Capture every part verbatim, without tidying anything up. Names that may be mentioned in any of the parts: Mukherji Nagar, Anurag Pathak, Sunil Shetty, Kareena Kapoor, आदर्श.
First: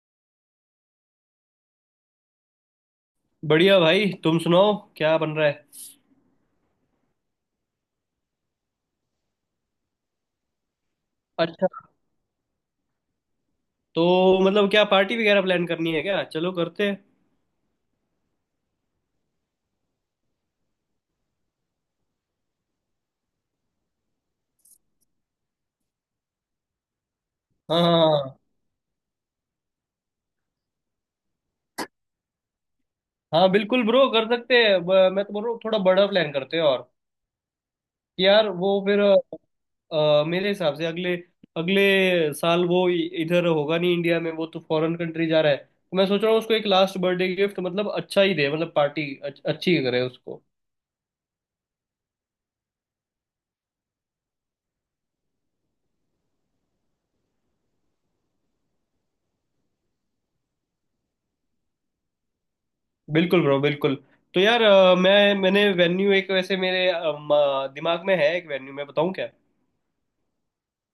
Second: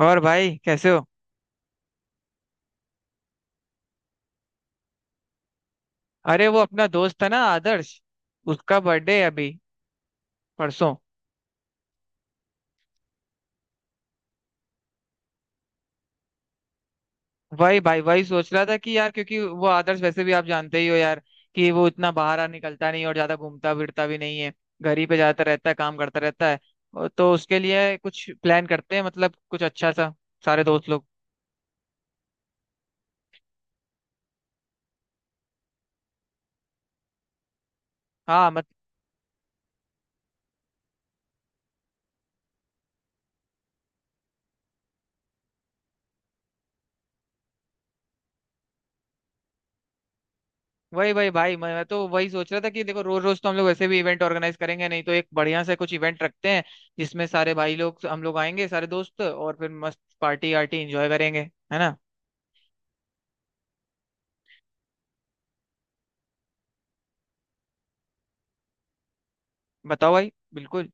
और भाई, कैसे हो? बढ़िया भाई। तुम सुनाओ क्या बन रहा है? अरे, वो अपना दोस्त था ना, आदर्श। उसका बर्थडे है अभी, परसों। अच्छा। तो मतलब क्या पार्टी वगैरह प्लान करनी है क्या? चलो करते हैं। वही भाई, वही सोच रहा था कि यार, क्योंकि वो आदर्श वैसे भी आप जानते ही हो यार, कि वो इतना बाहर आ निकलता नहीं और ज्यादा घूमता फिरता भी नहीं है। घर ही पे जाता रहता है, काम करता रहता है। और तो उसके हाँ, लिए कुछ हाँ। प्लान करते हैं, मतलब कुछ अच्छा सा, सारे दोस्त लोग। हाँ बिल्कुल ब्रो, कर सकते हैं। ब- मैं तो बोल रहा हूँ थोड़ा बड़ा प्लान करते हैं। और कि यार हाँ, वो फिर, अ, मेरे हिसाब से अगले अगले साल वो इ- इधर होगा नहीं, इंडिया में। वो तो फॉरेन कंट्री जा रहा है, तो मैं सोच रहा हूँ उसको एक लास्ट बर्थडे गिफ्ट, मतलब अच्छा ही दे, मतलब पार्टी अच्छ, अच्छी करे उसको। वही वही भाई। मैं तो वही सोच रहा था कि देखो, रोज रोज तो हम लोग वैसे भी इवेंट ऑर्गेनाइज करेंगे नहीं। तो एक बढ़िया से कुछ इवेंट रखते हैं जिसमें सारे भाई लोग, हम लोग आएंगे, सारे दोस्त, और फिर मस्त पार्टी आर्टी एंजॉय करेंगे, है ना? बिल्कुल ब्रो, बिल्कुल। तो यार अ, मैं मैंने वेन्यू एक, वैसे मेरे अ, म- दिमाग में है एक वेन्यू। मैं बताऊँ क्या? बताओ भाई, बिल्कुल।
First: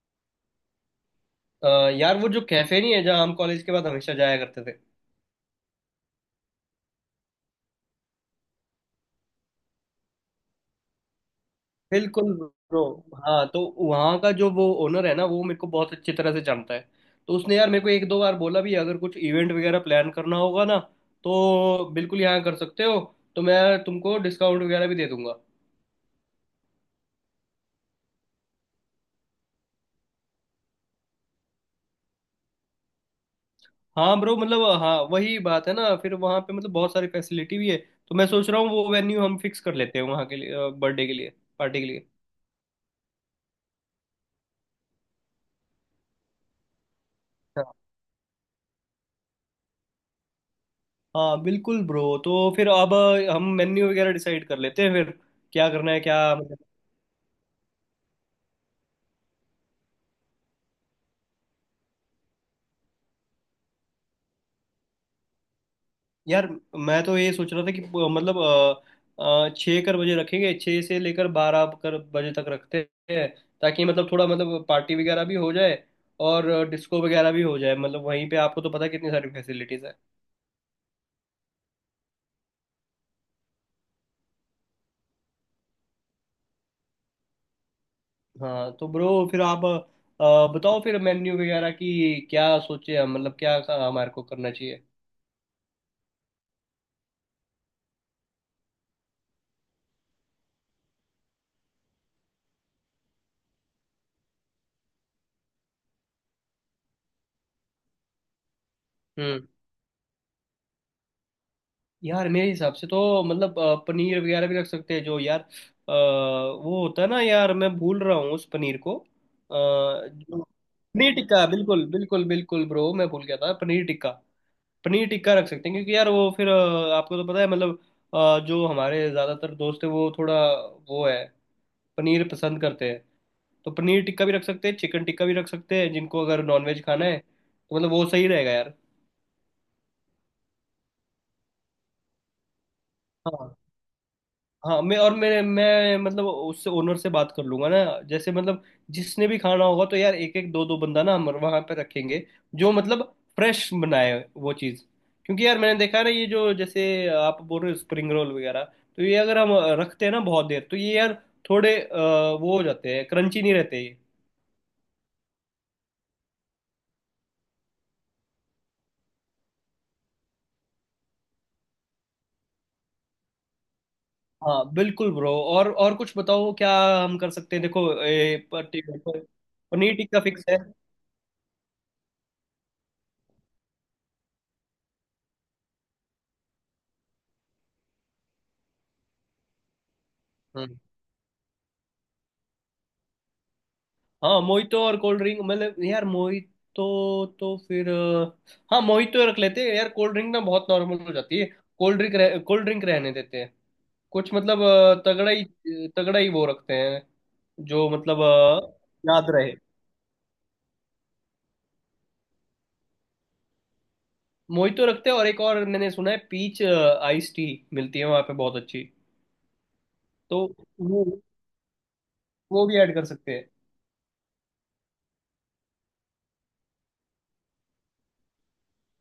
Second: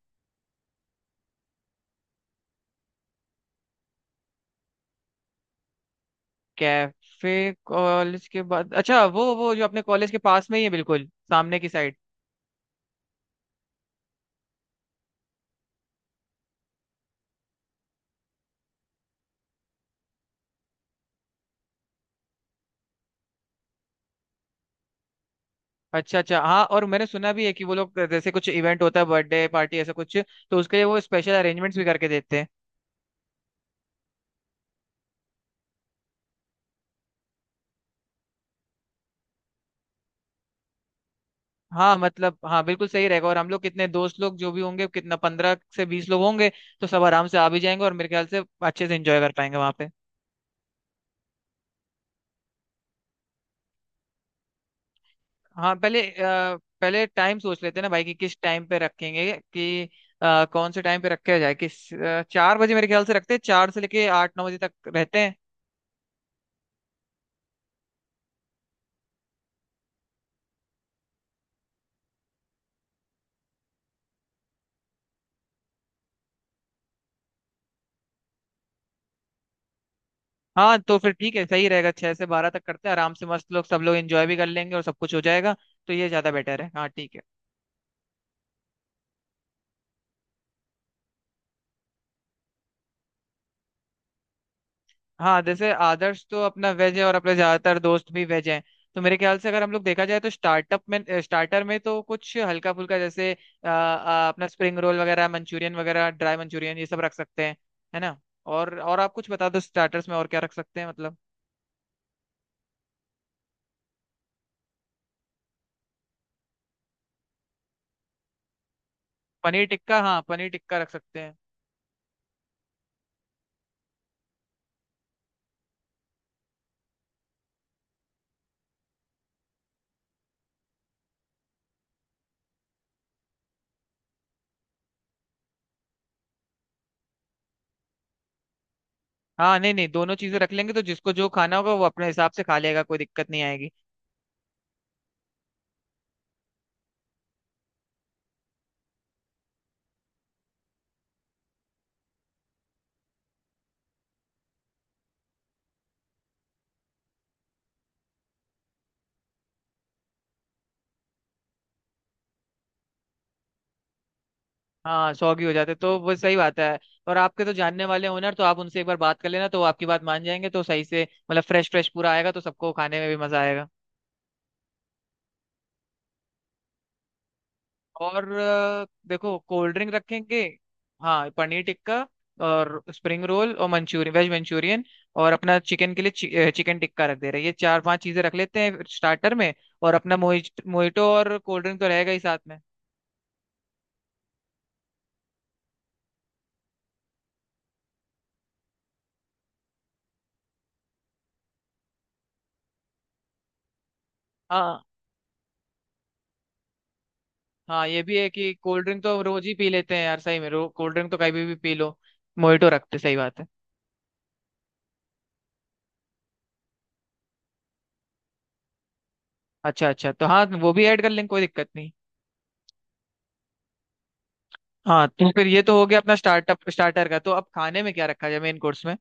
अ, यार वो जो कैफे नहीं है जहाँ हम कॉलेज के बाद हमेशा जाया करते थे। कैफे कॉलेज के बाद, अच्छा, वो वो जो अपने कॉलेज के पास में ही है, बिल्कुल सामने की साइड। बिल्कुल ब्रो। हाँ तो वहाँ का जो वो ओनर है ना, वो मेरे को बहुत अच्छी तरह से जानता है। तो उसने यार मेरे को एक दो बार बोला भी, अगर कुछ इवेंट वगैरह प्लान करना होगा ना तो बिल्कुल यहाँ कर सकते हो, तो मैं तुमको डिस्काउंट वगैरह भी दे दूंगा। अच्छा अच्छा, हाँ। और मैंने सुना भी है कि वो लोग, जैसे कुछ इवेंट होता है, बर्थडे पार्टी, ऐसा कुछ, तो उसके लिए वो स्पेशल अरेंजमेंट्स भी करके देते हैं। हाँ ब्रो, मतलब हाँ वही बात है ना, फिर वहाँ पे मतलब बहुत सारी फैसिलिटी भी है। तो मैं सोच रहा हूँ वो वेन्यू हम फिक्स कर लेते हैं, वहाँ के लिए, बर्थडे के लिए, पार्टी के हाँ, लिए। मतलब हाँ, बिल्कुल सही रहेगा। और हम लोग कितने दोस्त लोग जो भी होंगे, कितना पंद्रह से बीस लोग होंगे, तो सब आराम से आ भी जाएंगे और मेरे ख्याल से अच्छे से एंजॉय कर पाएंगे वहां पे। हाँ बिल्कुल ब्रो। तो फिर अब हम मेन्यू वगैरह डिसाइड कर लेते हैं, फिर क्या हाँ, करना पहले है, क्या अ, मतलब। पहले टाइम सोच लेते हैं ना भाई, कि किस टाइम पे रखेंगे, कि अ, कौन से टाइम पे रखा जाए, किस अ, चार बजे मेरे ख्याल से रखते हैं, चार से लेके आठ नौ बजे तक रहते हैं। यार मैं तो ये सोच रहा था कि प- मतलब अ, अ, छः कर बजे रखेंगे, छः से लेकर बारह कर बजे तक रखते हैं। ताकि मतलब थोड़ा, मतलब पार्टी वगैरह भी हो जाए और डिस्को वगैरह भी हो जाए, मतलब वहीं पे आपको तो पता है कितनी सारी फैसिलिटीज़ है। हाँ, तो फिर ठीक है, सही रहेगा। छह से बारह तक करते हैं, आराम से मस्त, लोग सब लोग एंजॉय भी कर लेंगे और सब कुछ हो जाएगा। तो ये ज्यादा बेटर है। हाँ, ठीक है। हाँ तो ब्रो, फिर आप अ, बताओ फिर, मेन्यू वगैरह की क्या सोचे हम, मतलब क्या हमारे को करना चाहिए। हाँ, जैसे आदर्श तो अपना वेज है और अपने ज्यादातर दोस्त भी वेज हैं। तो मेरे ख्याल से अगर हम लोग देखा जाए, तो स्टार्टअप में स्टार्टर में तो कुछ हल्का फुल्का, जैसे अ, अ, अपना स्प्रिंग रोल वगैरह, मंचूरियन वगैरह, ड्राई मंचूरियन, ये सब रख सकते हैं, है ना? और और आप कुछ हम्म बता दो, स्टार्टर्स में और क्या रख सकते हैं मतलब। यार मेरे हिसाब से तो मतलब अ, पनीर वगैरह भी रख सकते हैं। जो यार अ, वो होता है ना, यार मैं भूल रहा हूँ उस पनीर को, अ, पनीर टिक्का, हाँ, जो पनीर टिक्का रख पनीर सकते हैं। टिक्का, बिल्कुल बिल्कुल बिल्कुल ब्रो, मैं भूल गया था पनीर टिक्का। पनीर टिक्का रख सकते हैं, क्योंकि यार वो फिर, अ, आपको तो पता है मतलब, अ, जो हमारे ज़्यादातर दोस्त है वो थोड़ा, वो है, पनीर पसंद करते हैं। तो पनीर टिक्का भी रख सकते हैं, चिकन टिक्का भी रख सकते हैं, जिनको अगर नॉनवेज खाना है तो मतलब वो सही रहेगा यार। हाँ, नहीं नहीं, दोनों चीजें रख लेंगे। तो जिसको जो खाना होगा वो अपने हिसाब से खा लेगा, कोई दिक्कत नहीं हाँ, आएगी। हाँ। मैं, और मैं मैं मतलब उससे, ओनर से बात कर लूंगा ना। जैसे मतलब, जिसने भी खाना होगा, तो यार एक एक दो दो बंदा ना हम वहां पे रखेंगे, जो मतलब फ्रेश बनाए वो चीज़। क्योंकि यार मैंने देखा है ना, ये जो, जैसे आप बोल रहे हो स्प्रिंग रोल वगैरह, तो ये अगर हम रखते हैं ना बहुत देर, तो ये यार थोड़े अ, वो हो जाते हैं, क्रंची नहीं रहते ये। हाँ, सौगी हो जाते तो वो सही बात है। और आपके तो जानने वाले ओनर, तो आप उनसे एक बार बात कर लेना, तो वो आपकी बात मान जाएंगे, तो सही से मतलब फ्रेश फ्रेश पूरा आएगा, तो सबको खाने में भी मजा आएगा। हाँ बिल्कुल ब्रो। और और कुछ बताओ क्या हम कर सकते हैं। देखो, और ए, प- टी- अ, देखो कोल्ड ड्रिंक पनीर टिक्का रखेंगे। फिक्स हाँ, पनीर टिक्का और स्प्रिंग रोल और मंचूरियन, वेज मंचूरियन, और अपना चिकन के लिए चि, अ, चिकन टिक्का रख दे रहे हैं। ये चार पांच चीजें रख लेते हैं स्टार्टर में। और अपना मोहिट है। मोहिटो और कोल्ड ड्रिंक तो रहेगा ही साथ में। हाँ मोहितो और कोल्ड ड्रिंक, मतलब यार मोहितो तो फिर, अ, हाँ मोहितो रख लेते हैं। यार कोल्ड ड्रिंक ना बहुत नॉर्मल हो जाती है। कोल्ड ड्रिंक रह, कोल्ड ड्रिंक रहने देते हैं। कुछ मतलब हाँ अ, तगड़ा ही, तगड़ा ही वो रखते हैं, हाँ, जो ये भी मतलब है कि अ, कोल्ड ड्रिंक तो याद रोज रहे। ही पी लेते हैं यार, सही में, रो कोल्ड ड्रिंक तो कभी भी पी लो। मोहितो रखते सही बात है। मोहितो रखते हैं, और एक और मैंने सुना है पीच आइस टी मिलती है वहाँ पे बहुत अच्छी। अच्छा अच्छा, तो तो हाँ, वो भी ऐड वो कर लेंगे, कोई दिक्कत नहीं। वो भी ऐड कर सकते हैं। हाँ, तो फिर ये तो हो गया अपना स्टार्टअप स्टार्टर का। तो अब खाने में क्या रखा जाए मेन कोर्स में?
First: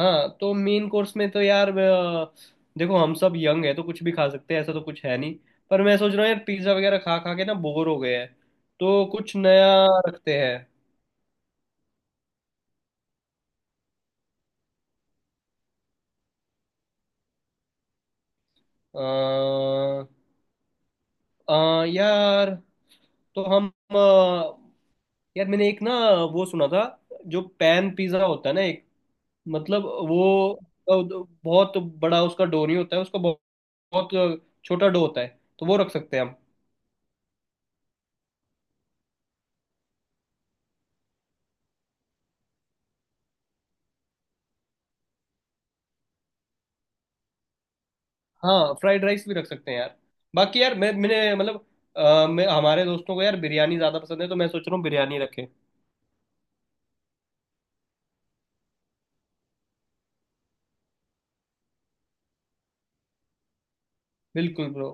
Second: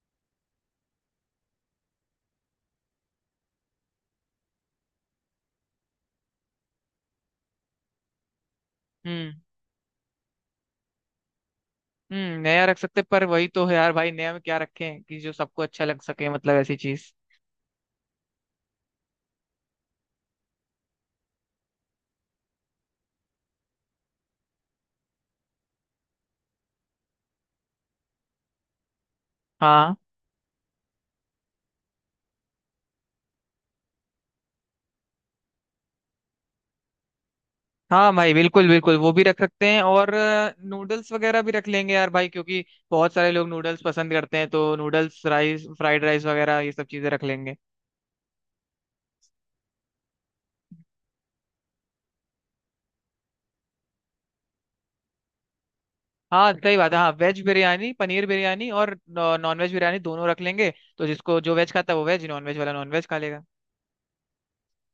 हाँ तो मेन कोर्स में तो यार, अ, देखो हम सब यंग है तो कुछ भी खा सकते हैं, ऐसा तो कुछ है नहीं। पर मैं सोच रहा हूँ यार, पिज्ज़ा वगैरह खा खा के ना बोर हो गए हैं। तो हम्म कुछ नया रखते हैं। हम्म नया रख सकते पर वही तो है यार भाई, नया में क्या रखें कि जो सबको अच्छा लग सके, मतलब ऐसी चीज। अ, अ, यार तो हम, अ, यार मैंने एक ना वो सुना था, जो पैन पिज़्ज़ा होता है ना एक, मतलब हाँ वो, अ, बहुत बड़ा उसका डो नहीं होता है, उसका बहुत, बहुत छोटा डो होता है। तो वो रख सकते हैं हम। हाँ, भाई, बिल्कुल बिल्कुल वो भी रख सकते हैं। और नूडल्स वगैरह भी रख लेंगे यार भाई, क्योंकि बहुत सारे लोग नूडल्स पसंद करते हैं। तो नूडल्स, राइस, फ्राइड राइस वगैरह, ये सब चीजें रख लेंगे। हाँ, फ्राइड राइस भी रख सकते हैं यार। बाकी यार मैं मैंने मतलब, अ, मैं, हमारे दोस्तों को यार बिरयानी ज़्यादा पसंद है, तो मैं सोच रहा हूँ बिरयानी रखें। हाँ, सही बात है। हाँ, वेज बिरयानी, पनीर बिरयानी, और नॉन वेज बिरयानी, दोनों रख लेंगे। तो जिसको जो वेज खाता है वो वेज, नॉन वेज वाला नॉन वेज खा लेगा। बिल्कुल ब्रो।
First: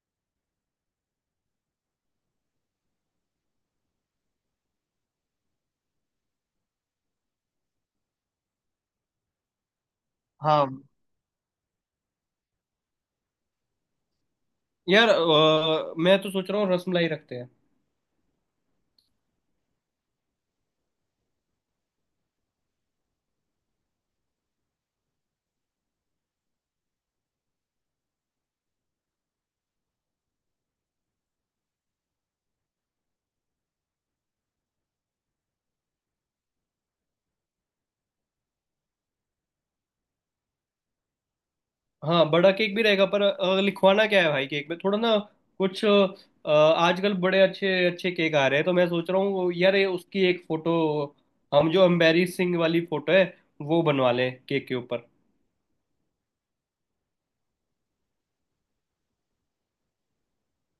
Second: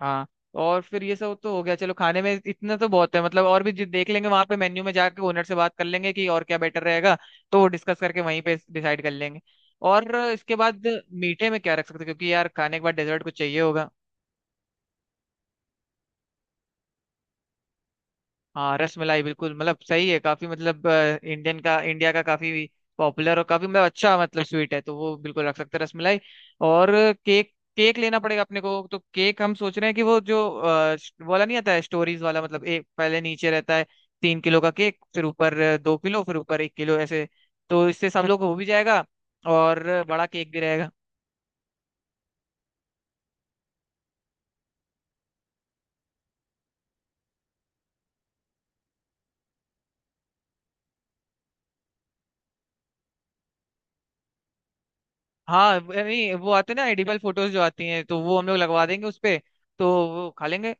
हाँ, और फिर ये सब तो हो गया, चलो। खाने में इतना तो बहुत है, मतलब और भी जो देख लेंगे वहां पे मेन्यू में जाके, ओनर से बात कर लेंगे कि और क्या बेटर रहेगा, तो वो डिस्कस करके वहीं पे डिसाइड कर लेंगे। और इसके हाँ बाद मीठे में क्या रख सकते हैं? क्योंकि यार खाने के बाद डेजर्ट कुछ चाहिए होगा। यार, अ, मैं तो सोच रहा हूँ रसमलाई रखते हैं। हाँ, रस मलाई बिल्कुल, मतलब सही है, काफी मतलब अ, इंडियन का इंडिया का काफी पॉपुलर और काफी मतलब अच्छा, मतलब स्वीट है, तो वो बिल्कुल रख सकते हैं, रस मलाई। और केक, केक लेना पड़ेगा अपने को। तो केक हम सोच रहे हैं कि वो जो अ, श- वाला नहीं आता है, स्टोरीज वाला, मतलब एक पहले नीचे रहता है तीन किलो का केक, फिर ऊपर अ, दो किलो, फिर ऊपर एक किलो, ऐसे। तो इससे सब लोग हो भी जाएगा, और बड़ा केक भी रहेगा। हाँ बड़ा केक भी रहेगा, पर अ, लिखवाना क्या है भाई केक में, थोड़ा ना कुछ, अ, आजकल बड़े अच्छे अच्छे केक आ रहे हैं। तो मैं सोच रहा हूँ यार ये उसकी एक फ़ोटो, हम जो एम्बेरसिंग वाली फ़ोटो है, वो बनवा लें केक के ऊपर। हाँ नहीं, वो आते हैं ना एडिबल फोटोज जो आती हैं, तो वो हम लोग लगवा देंगे उस पे, तो वो खा लेंगे।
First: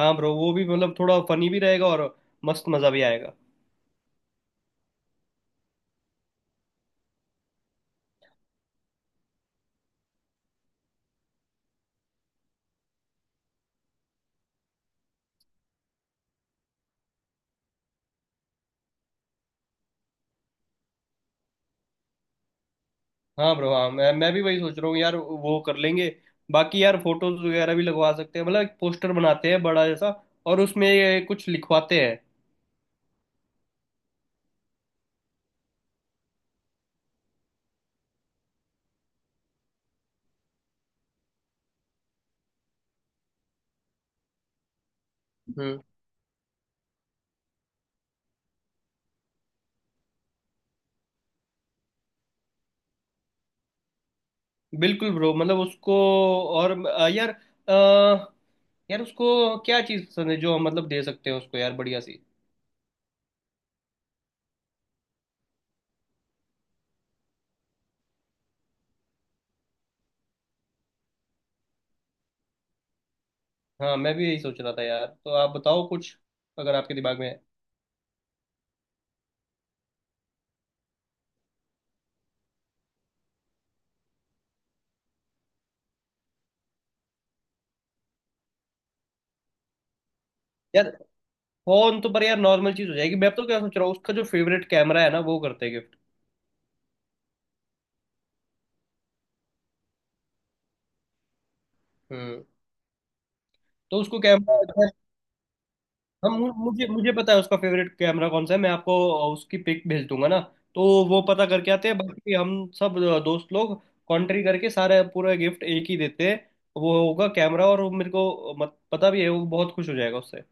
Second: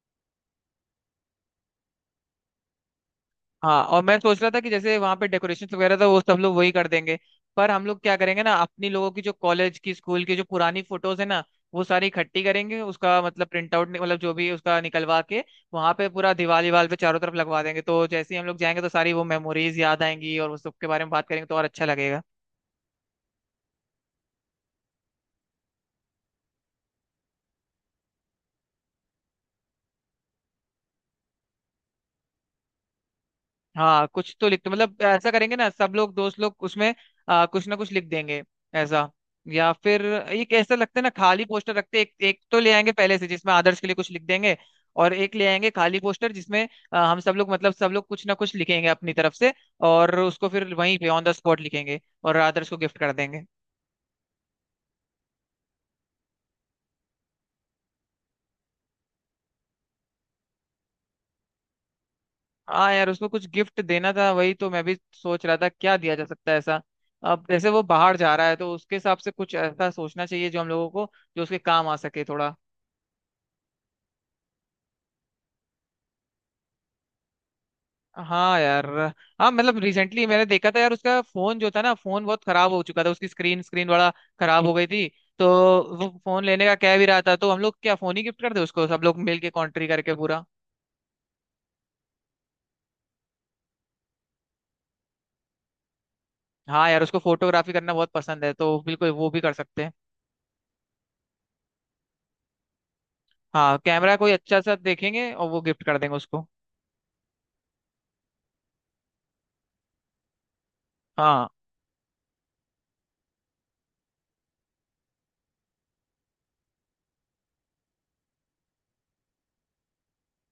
हाँ ब्रो, वो भी मतलब थोड़ा फनी भी रहेगा और मस्त मज़ा भी आएगा। हाँ, और मैं सोच रहा था कि जैसे वहां पे डेकोरेशन वगैरह था, वो सब लोग वही कर देंगे। पर हम लोग क्या करेंगे ना, अपनी लोगों की जो कॉलेज की, स्कूल की जो पुरानी फोटोज है ना, वो सारी इकट्ठी करेंगे, उसका मतलब प्रिंट आउट, मतलब जो भी उसका निकलवा के, वहां पे पूरा दीवार दीवार पे चारों तरफ लगवा देंगे। तो जैसे ही हम लोग जाएंगे, तो सारी वो मेमोरीज याद आएंगी और उस सब के बारे में बात करेंगे तो और अच्छा लगेगा। हाँ ब्रो, हाँ मैं मैं भी वही सोच रहा हूँ यार, वो कर लेंगे। बाकी यार फोटोज वगैरह भी लगवा सकते हैं, मतलब एक पोस्टर बनाते हैं बड़ा जैसा, और उसमें ये कुछ लिखवाते हैं। हाँ, कुछ तो लिख दो, मतलब ऐसा करेंगे ना, सब लोग दोस्त लोग उसमें आ, कुछ ना कुछ लिख देंगे, ऐसा। या फिर एक ऐसा लगता है ना, खाली पोस्टर रखते, एक एक तो ले आएंगे पहले से, जिसमें आदर्श के लिए कुछ लिख देंगे। और एक ले आएंगे हम्म खाली पोस्टर, जिसमें आ, हम सब लोग, मतलब सब लोग कुछ ना कुछ लिखेंगे अपनी तरफ से, और उसको फिर वहीं पे ऑन द स्पॉट लिखेंगे और आदर्श को गिफ्ट कर देंगे। बिल्कुल ब्रो, मतलब उसको। और अ, यार, अ, यार उसको क्या चीज़ पसंद है जो हम मतलब दे सकते हैं उसको, यार बढ़िया सी। हाँ यार, उसको कुछ गिफ्ट देना था, वही तो मैं भी सोच रहा था, क्या दिया जा सकता है, ऐसा। अब जैसे वो बाहर जा रहा है, तो उसके हिसाब से कुछ ऐसा सोचना चाहिए जो हम लोगों को, जो उसके काम आ सके थोड़ा। हाँ मैं भी यही सोच रहा था यार। तो आप बताओ कुछ, अगर आपके दिमाग में है। हाँ यार। हाँ, मतलब रिसेंटली मैंने देखा था यार, उसका फोन जो था ना, फोन बहुत खराब हो चुका था, उसकी स्क्रीन स्क्रीन बड़ा खराब हो गई थी। तो वो फोन लेने का कह भी रहा था, तो हम लोग क्या फोन ही गिफ्ट कर दे उसको, सब लोग मिल के कॉन्ट्री करके पूरा। यार फोन तो, पर यार नॉर्मल चीज़ हो जाएगी, मैं तो क्या सोच रहा हूँ, उसका जो फेवरेट कैमरा है ना, वो करते हैं गिफ्ट। हाँ यार, उसको फोटोग्राफी करना बहुत पसंद है, तो बिल्कुल वो भी कर सकते हैं। हम्म हाँ, तो कैमरा उसको कोई कैमरा अच्छा सा अच्छा, देखेंगे और वो गिफ्ट कर देंगे हम, उसको। मुझे मुझे पता है उसका फेवरेट कैमरा कौन सा है। मैं आपको उसकी पिक भेज दूंगा ना। तो वो पता हाँ करके आते हैं, बाकी हम सब दोस्त लोग कॉन्ट्री करके सारा पूरा गिफ्ट एक ही देते हैं। वो होगा कैमरा, और वो मेरे को मत पता भी है वो बहुत खुश हो जाएगा उससे।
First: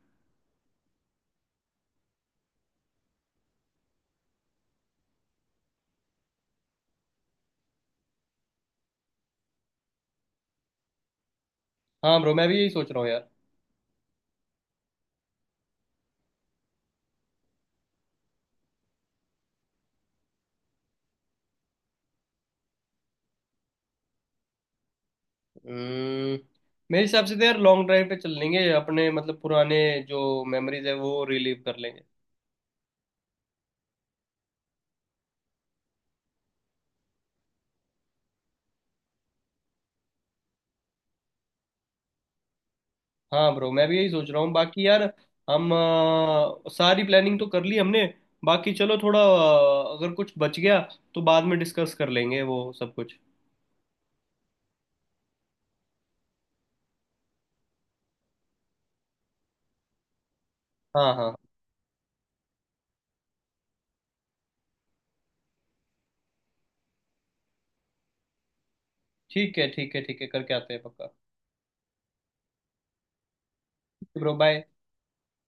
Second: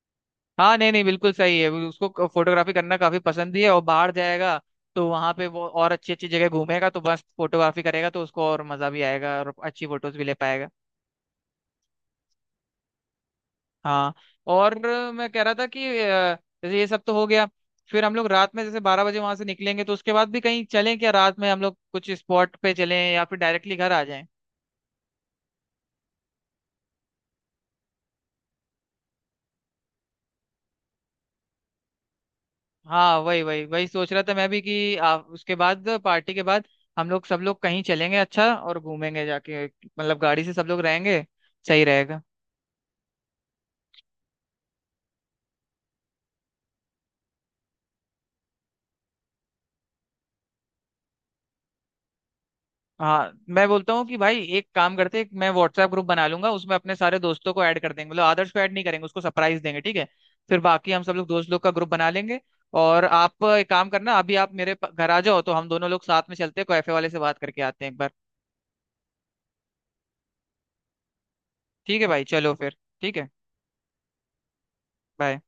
हाँ, नहीं नहीं, बिल्कुल सही है, उसको फोटोग्राफी करना काफी पसंद भी है। और बाहर जाएगा तो वहां पे वो और अच्छी अच्छी जगह घूमेगा, तो बस फोटोग्राफी करेगा, तो उसको और मजा भी आएगा और अच्छी फोटोज भी ले पाएगा। हाँ ब्रो, मैं भी यही सोच रहा हूँ यार। हाँ। और मैं कह रहा था कि अ, जैसे ये सब तो हो गया, फिर हम लोग रात में जैसे बारह बजे वहां से निकलेंगे, तो उसके बाद भी कहीं चलें क्या? रात में हम लोग कुछ स्पॉट पे चलें या फिर डायरेक्टली घर आ जाएं? हम्म, मेरे हिसाब से तो यार लॉन्ग ड्राइव पे चल लेंगे अपने, मतलब पुराने जो मेमोरीज है वो रिलीव कर लेंगे। हाँ, वही वही वही सोच रहा था मैं भी, कि आ, उसके बाद पार्टी के बाद हम लोग, सब लोग कहीं चलेंगे अच्छा, और घूमेंगे जाके, मतलब गाड़ी से सब लोग रहेंगे, सही रहेगा। हाँ ब्रो, मैं भी यही सोच रहा हूँ। बाकी यार हम, अ, सारी प्लानिंग तो कर ली हमने। बाकी चलो थोड़ा, अ, अगर कुछ बच गया तो बाद में डिस्कस कर लेंगे वो सब कुछ। हाँ, मैं बोलता हूँ कि भाई एक काम करते हैं, मैं व्हाट्सएप ग्रुप बना लूंगा, उसमें अपने सारे दोस्तों को ऐड कर देंगे, मतलब आदर्श को ऐड नहीं करेंगे, उसको सरप्राइज देंगे, ठीक है? फिर बाकी हम सब हाँ, लोग, हाँ। दोस्त लोग का ग्रुप बना लेंगे। और आप एक काम करना, अभी आप मेरे प- घर आ जाओ, तो हम दोनों लोग साथ में चलते हैं, कैफे वाले से बात करके आते हैं एक बार। ठीक है, ठीक है, ठीक है, करके आते हैं पक्का। ठीक है भाई, चलो फिर, ठीक है, ब्रो बाय। बाय।